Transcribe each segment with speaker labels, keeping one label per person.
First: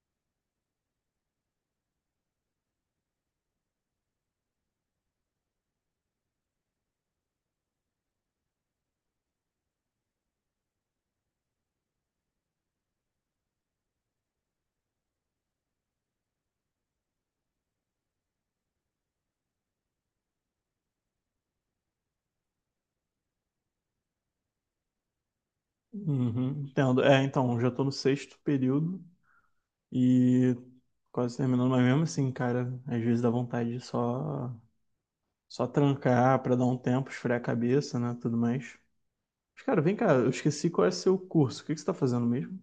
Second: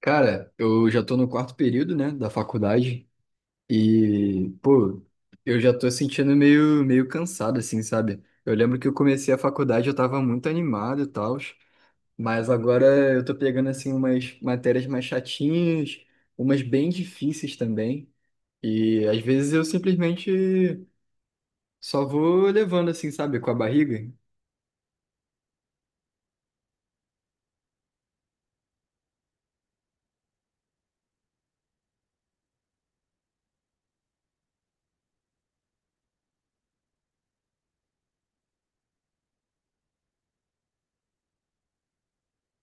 Speaker 1: Cara, eu já tô no quarto período, né, da faculdade e, pô, eu já tô sentindo meio cansado, assim, sabe? Eu lembro que eu comecei a faculdade, eu tava muito animado e tal, mas agora eu tô pegando, assim, umas matérias mais chatinhas, umas bem difíceis também, e às vezes eu simplesmente só vou levando, assim, sabe, com a barriga.
Speaker 2: Uhum, entendo. É, então, já tô no sexto período e quase terminando, mas mesmo assim, cara, às vezes dá vontade de só trancar pra dar um tempo, esfriar a cabeça, né, tudo mais. Mas, cara, vem cá, eu esqueci qual é seu curso. O que que você tá fazendo mesmo?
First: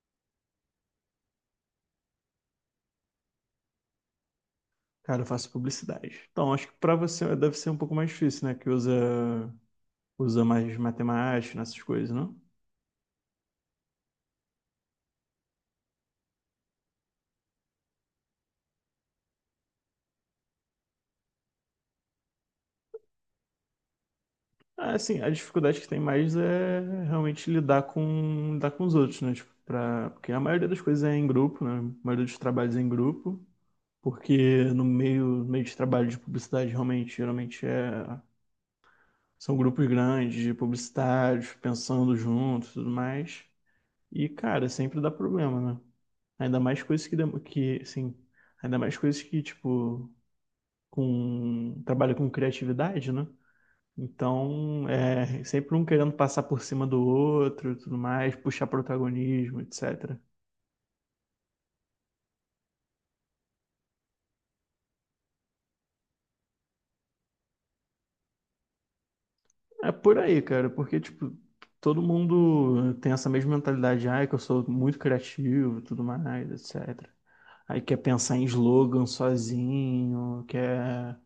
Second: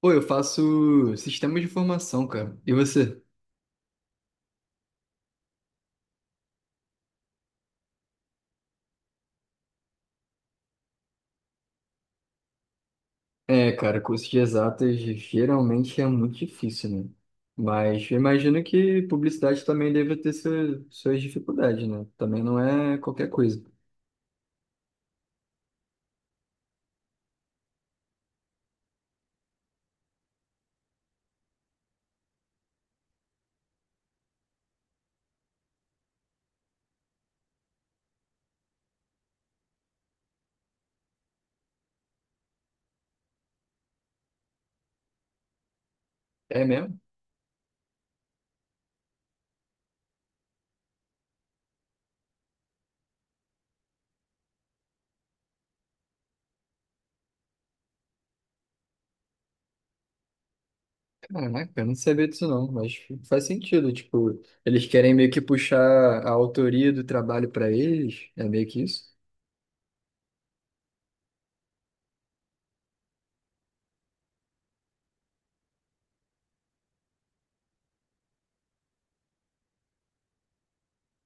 Speaker 1: Pô, eu faço sistemas de informação, cara, e você?
Speaker 2: Cara, eu faço publicidade. Então, acho que pra você deve ser um pouco mais difícil, né, que usa mais matemática, nessas coisas, né?
Speaker 1: É, cara, curso de exatas geralmente é muito difícil, né? Mas eu imagino que publicidade também deve ter suas dificuldades, né? Também não é qualquer coisa.
Speaker 2: Ah, assim, a dificuldade que tem mais é realmente lidar com os outros, né? Tipo, porque a maioria das coisas é em grupo, né? A maioria dos trabalhos é em grupo, porque no meio de trabalho de publicidade, realmente, geralmente é, são grupos grandes de publicitários, pensando juntos e tudo mais. E, cara, sempre dá problema, né? Ainda
Speaker 1: É
Speaker 2: mais
Speaker 1: mesmo?
Speaker 2: coisas que, que assim, ainda mais coisas que, tipo, trabalha com criatividade, né? Então, é sempre um querendo passar por cima do outro, e tudo mais, puxar protagonismo, etc.
Speaker 1: Caraca, eu não sabia disso não, mas faz sentido. Tipo, eles querem meio que puxar a autoria do trabalho pra eles, é meio que isso?
Speaker 2: É por aí, cara, porque tipo, todo mundo tem essa mesma mentalidade, ai, que eu sou muito criativo, e tudo mais, etc. Aí quer pensar em slogan sozinho, quer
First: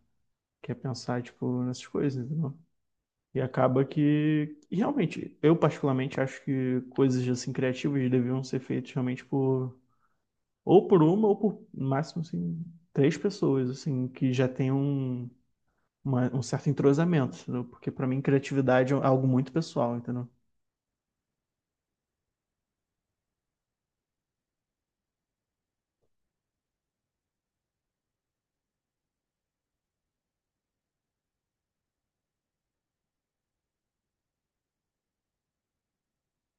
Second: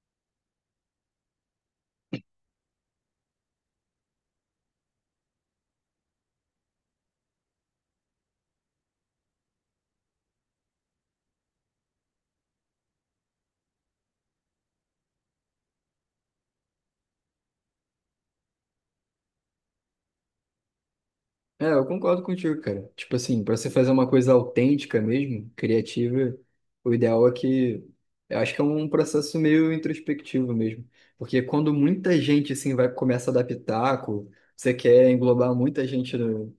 Speaker 2: quer pensar tipo nessas coisas, entendeu? E acaba que realmente, eu particularmente acho que coisas assim criativas deviam ser feitas realmente por ou por uma, ou por no máximo assim, três pessoas, assim, que já tem um, um certo entrosamento, entendeu? Porque pra mim criatividade é algo muito pessoal, entendeu?
Speaker 1: É, eu concordo contigo, cara. Tipo assim, pra você fazer uma coisa autêntica mesmo, criativa, o ideal é que. Eu acho que é um processo meio introspectivo mesmo. Porque quando muita gente, assim, vai começa a dar pitaco, você quer englobar muita gente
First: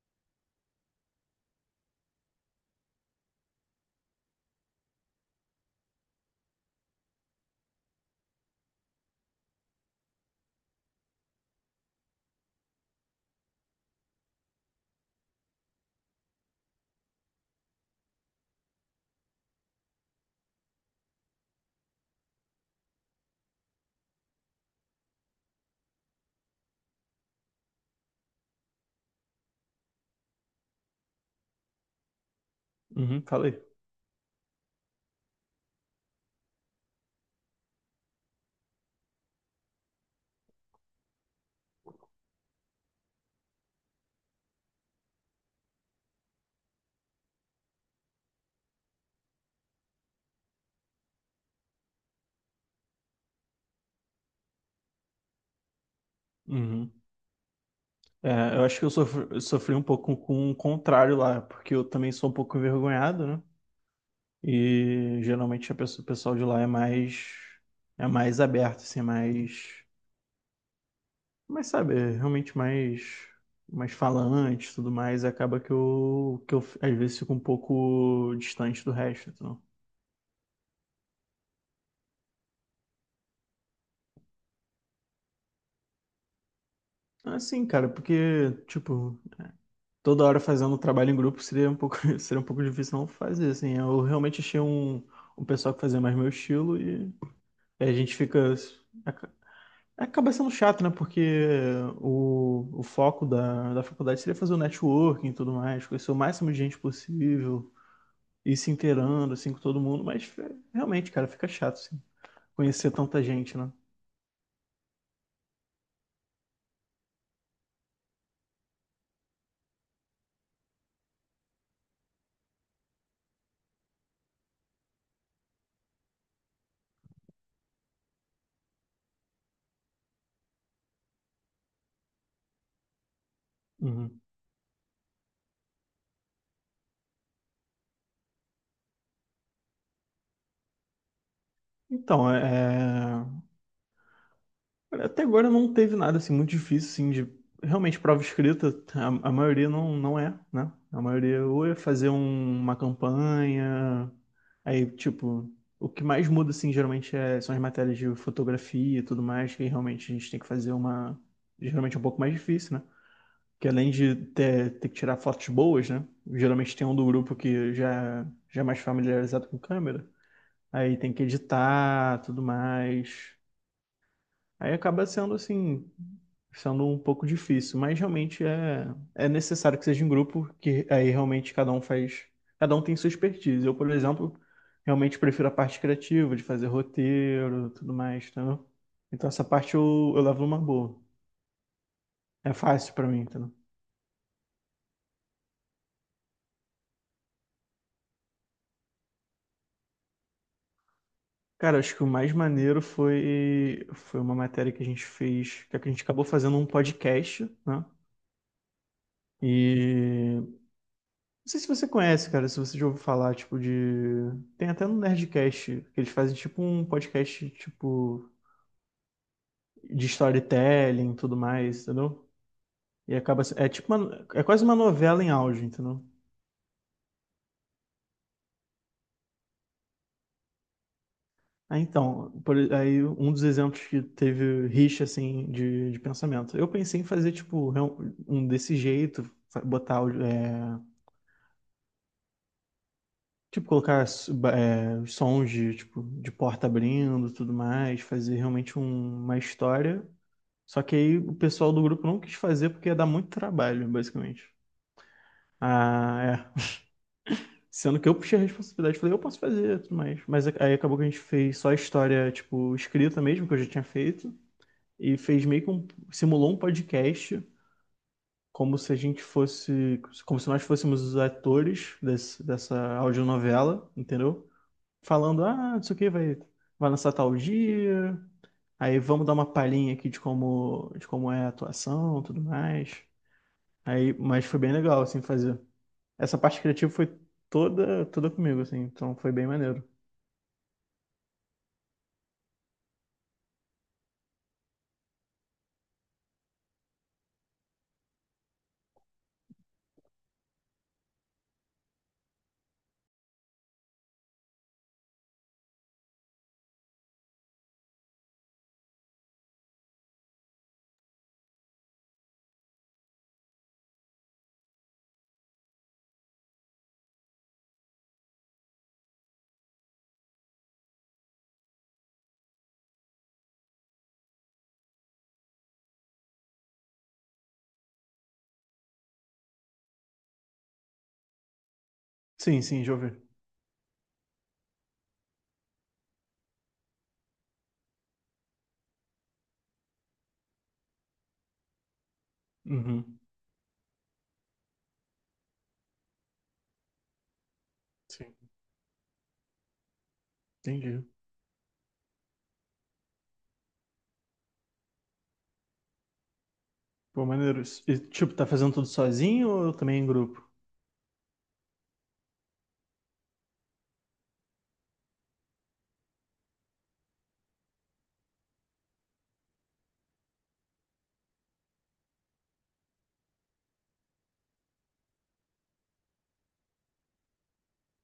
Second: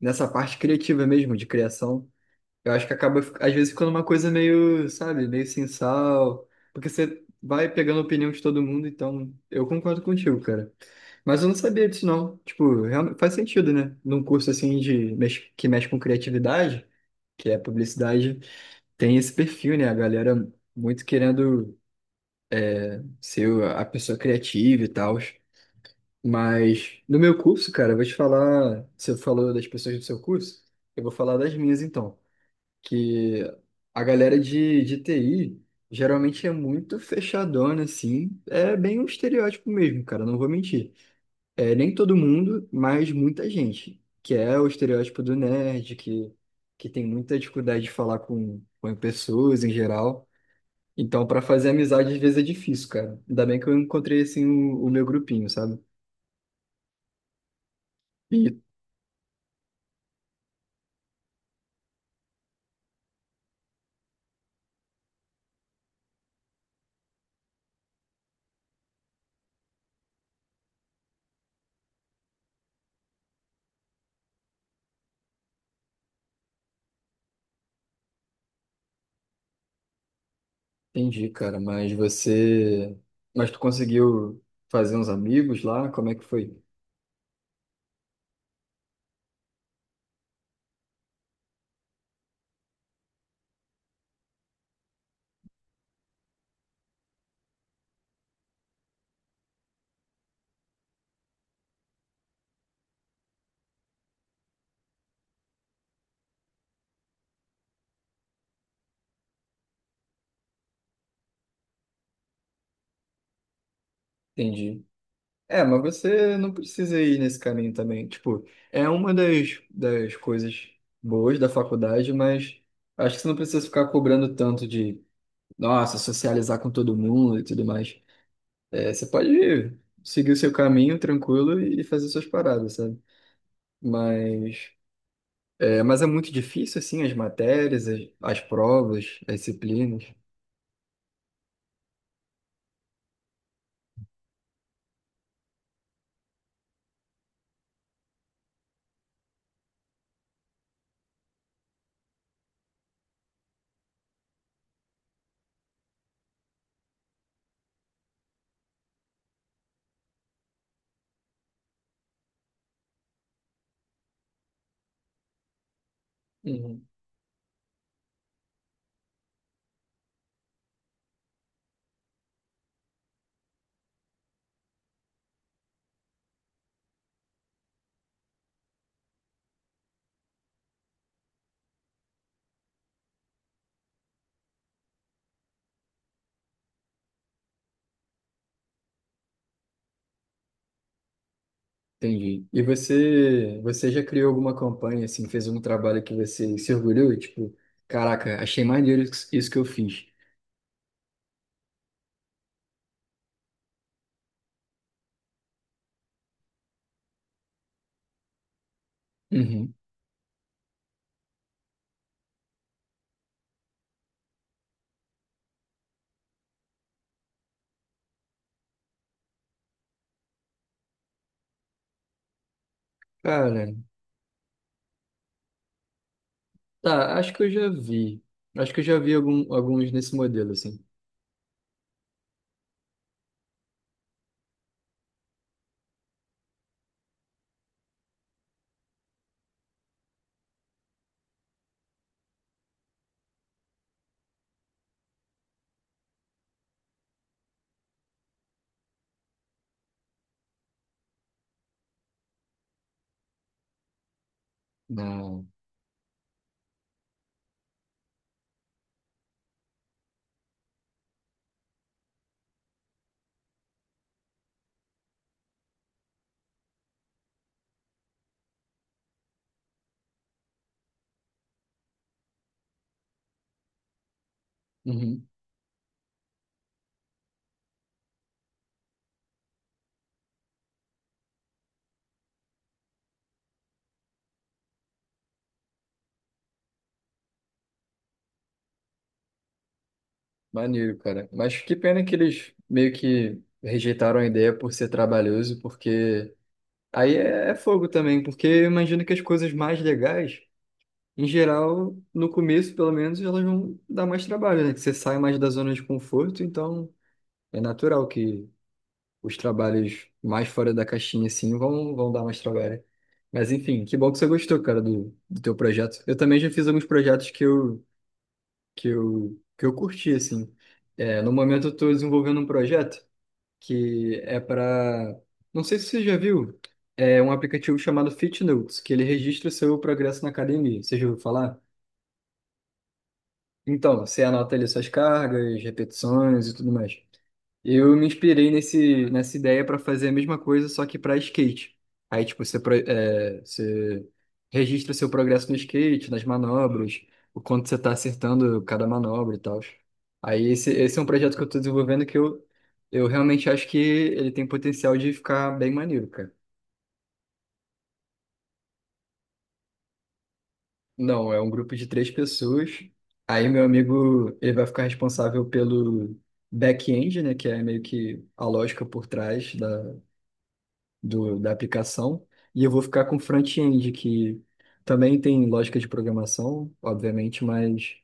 Speaker 1: nessa parte criativa mesmo, de criação. Eu acho que acaba, às vezes, ficando uma coisa meio, sabe, meio sem sal, porque você vai pegando a opinião de todo mundo, então eu concordo contigo, cara. Mas eu não sabia disso, não. Tipo, realmente faz sentido, né? Num curso assim de que mexe com criatividade, que é publicidade, tem esse perfil, né? A galera muito querendo ser a pessoa criativa e tal. Mas no meu curso, cara, eu vou te falar. Você falou das pessoas do seu curso, eu vou falar das minhas então
Speaker 2: Uhum,
Speaker 1: que
Speaker 2: falei.
Speaker 1: a galera de TI geralmente é muito fechadona, assim. É bem um estereótipo mesmo, cara, não vou mentir. É, nem todo mundo, mas muita gente, que é o estereótipo do nerd, que tem muita dificuldade de falar com pessoas em geral. Então, para fazer amizade, às vezes é difícil, cara. Ainda bem que eu encontrei, assim, o meu grupinho, sabe?
Speaker 2: Uhum.
Speaker 1: E
Speaker 2: É, eu acho que eu sofri um pouco com o contrário lá, porque eu também sou um pouco envergonhado, né? E geralmente o pessoal de lá é mais aberto, assim, é mais mas sabe, é realmente mais falante e tudo mais, acaba que eu às vezes fico um pouco distante do resto, então.
Speaker 1: entendi, cara, mas você... Mas tu conseguiu fazer uns amigos lá? Como é que foi?
Speaker 2: Assim, cara, porque, tipo, toda hora fazendo trabalho em grupo seria um pouco, seria um pouco difícil não fazer, assim. Eu realmente achei um pessoal que fazia mais meu estilo e a gente fica. aca- Acaba sendo chato, né? Porque o foco da faculdade seria fazer o networking e tudo mais, conhecer o máximo de gente possível. Ir se inteirando, assim, com todo mundo, mas é, realmente, cara, fica chato, assim, conhecer tanta gente, né?
Speaker 1: Entendi. É, mas você não precisa ir nesse caminho também. Tipo, é uma das coisas boas da faculdade, mas acho que você não precisa ficar cobrando tanto de, nossa, socializar com todo mundo e tudo mais. É, você pode seguir o seu caminho tranquilo e fazer suas paradas, sabe?
Speaker 2: Uhum.
Speaker 1: Mas mas é muito difícil, assim, as matérias, as provas, as disciplinas.
Speaker 2: Então, olha, até agora não teve nada, assim, muito difícil, assim, de... Realmente, prova escrita, a maioria não é, né? A maioria ou é fazer uma campanha, aí, tipo, o que mais muda, assim, geralmente são as matérias de fotografia e tudo mais, que realmente a gente tem que fazer uma. Geralmente é um pouco mais difícil, né? Que além de ter que tirar fotos boas, né? Geralmente tem um do grupo que já é mais familiarizado com câmera. Aí tem que editar, tudo mais. Aí acaba sendo assim, sendo um pouco difícil, mas realmente é necessário que seja em grupo, que aí realmente cada um faz, cada um tem sua expertise. Eu, por exemplo, realmente prefiro a parte criativa, de fazer roteiro, tudo mais, entendeu? Então essa parte eu levo uma boa.
Speaker 1: Entendi.
Speaker 2: É
Speaker 1: E
Speaker 2: fácil pra mim, entendeu?
Speaker 1: você já criou alguma campanha, assim, fez algum trabalho que você se orgulhou? E tipo, caraca, achei maneiro isso que eu fiz.
Speaker 2: Cara, acho que o mais maneiro foi uma matéria que a gente fez, que a gente acabou fazendo um podcast, né?
Speaker 1: Uhum.
Speaker 2: E não sei se você conhece, cara, se você já ouviu falar, tipo, de. Tem até no Nerdcast, que eles fazem tipo um podcast, tipo, de storytelling e tudo mais, entendeu? E acaba.
Speaker 1: Cara,
Speaker 2: É quase uma novela em áudio, entendeu?
Speaker 1: tá, acho que eu já vi. Acho que eu já vi alguns nesse modelo, assim.
Speaker 2: Ah, então, aí um dos exemplos que teve rixa, assim, de pensamento. Eu pensei em fazer, tipo, um desse jeito, botar áudio. Tipo, colocar sons de, tipo, de porta abrindo, tudo mais, fazer realmente uma história. Só que aí o pessoal do grupo não quis fazer porque ia dar muito trabalho, basicamente.
Speaker 1: Na...
Speaker 2: Ah, é. Sendo que eu puxei a responsabilidade, falei, eu posso fazer, tudo mais. Mas aí acabou que a gente fez só a história, tipo, escrita mesmo, que eu já tinha feito. E fez meio que simulou um podcast, como se a gente fosse, como se nós fôssemos os atores dessa audionovela, entendeu?
Speaker 1: Uhum.
Speaker 2: Falando, ah, não sei o que, vai lançar tal dia, aí vamos dar uma palhinha aqui de de como é a atuação, tudo mais. Aí, mas foi bem legal, assim, fazer. Essa parte criativa foi toda, toda comigo, assim, então foi bem maneiro.
Speaker 1: Maneiro, cara. Mas que pena que eles meio que rejeitaram a ideia por ser trabalhoso, porque aí é fogo também, porque eu imagino que as coisas mais legais, em geral, no começo, pelo menos, elas vão dar mais trabalho, né? Que você sai mais da zona de conforto, então é natural que os trabalhos mais fora da caixinha, assim, vão dar mais trabalho. Mas, enfim, que bom que você gostou, cara, do teu projeto. Eu também já fiz alguns projetos que eu curti, assim. É, no momento, eu estou desenvolvendo um projeto que é para... Não sei se você já viu, é um aplicativo chamado FitNotes, que ele registra o seu progresso na academia. Você já ouviu falar?
Speaker 2: Sim, sim, já ouvi.
Speaker 1: Então, você anota ali suas cargas, repetições e tudo mais. Eu me inspirei nessa ideia para fazer a mesma coisa, só que para skate. Aí, tipo, você,
Speaker 2: Uhum,
Speaker 1: você registra seu progresso no skate, nas manobras, o quanto você está
Speaker 2: sim,
Speaker 1: acertando cada manobra e tal. Aí, esse é
Speaker 2: entendi.
Speaker 1: um projeto que eu estou desenvolvendo que eu realmente acho que ele tem potencial de ficar bem maneiro, cara.
Speaker 2: Pô, maneiro. E, tipo, tá fazendo tudo sozinho ou também em grupo?
Speaker 1: Não, é um grupo de três pessoas. Aí meu amigo, ele vai ficar responsável pelo back-end, né, que é meio que a lógica por trás da aplicação. E eu vou ficar com o front-end, que também tem lógica de programação, obviamente, mas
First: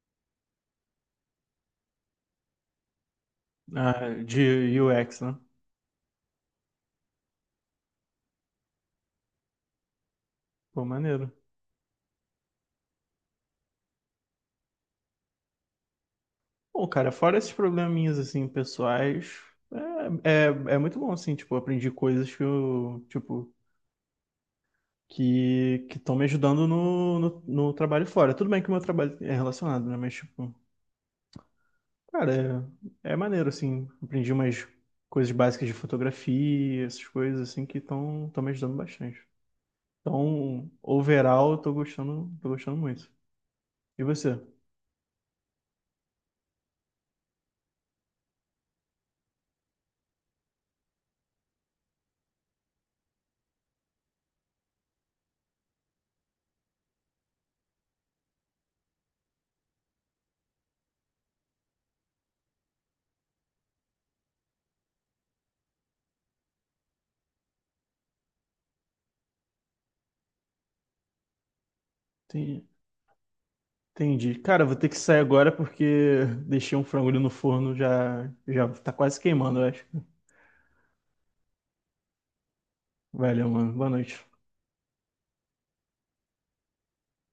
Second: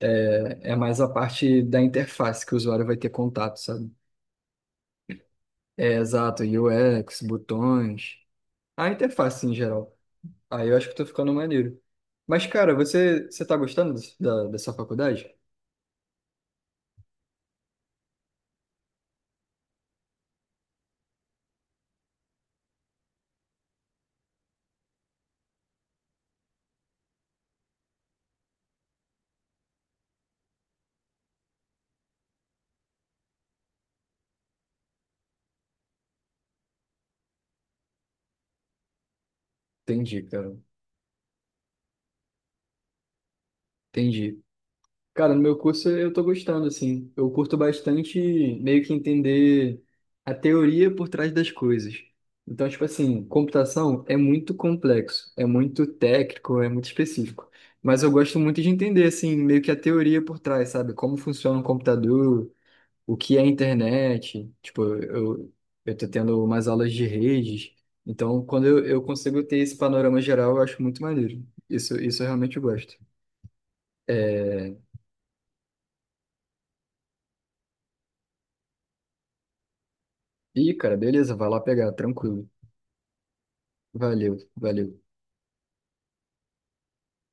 Speaker 1: é mais a parte da interface que o usuário vai ter contato, sabe?
Speaker 2: Ah, de UX, né?
Speaker 1: É, exato, UX, botões, a interface em geral. Aí eu
Speaker 2: Pô,
Speaker 1: acho que tô
Speaker 2: maneiro.
Speaker 1: ficando maneiro. Mas, cara, você tá gostando da sua faculdade?
Speaker 2: Bom, cara, fora esses probleminhas, assim, pessoais, é, é, é muito bom, assim, tipo, eu aprendi coisas que eu, tipo, que estão me ajudando no trabalho fora. Tudo bem que o meu trabalho é relacionado, né? Mas, tipo, cara, é maneiro, assim. Aprendi umas coisas básicas de fotografia, essas coisas, assim, que estão me ajudando bastante.
Speaker 1: Entendi, cara.
Speaker 2: Então, overall, eu tô gostando muito. E
Speaker 1: Entendi.
Speaker 2: você?
Speaker 1: Cara, no meu curso eu tô gostando, assim. Eu curto bastante meio que entender a teoria por trás das coisas. Então, tipo assim, computação é muito complexo, é muito técnico, é muito específico. Mas eu gosto muito de entender, assim, meio que a teoria por trás, sabe? Como funciona um computador, o que é a internet. Tipo, eu tô tendo umas aulas de redes. Então, quando eu consigo ter esse panorama geral, eu acho muito maneiro. Isso eu realmente
Speaker 2: Tem-
Speaker 1: gosto.
Speaker 2: Entendi. Cara, eu
Speaker 1: É...
Speaker 2: vou ter que sair agora porque deixei um frango ali no forno, já tá quase queimando, eu acho.
Speaker 1: Ih, cara, beleza, vai lá pegar, tranquilo.
Speaker 2: Valeu, mano. Boa noite.
Speaker 1: Valeu, valeu.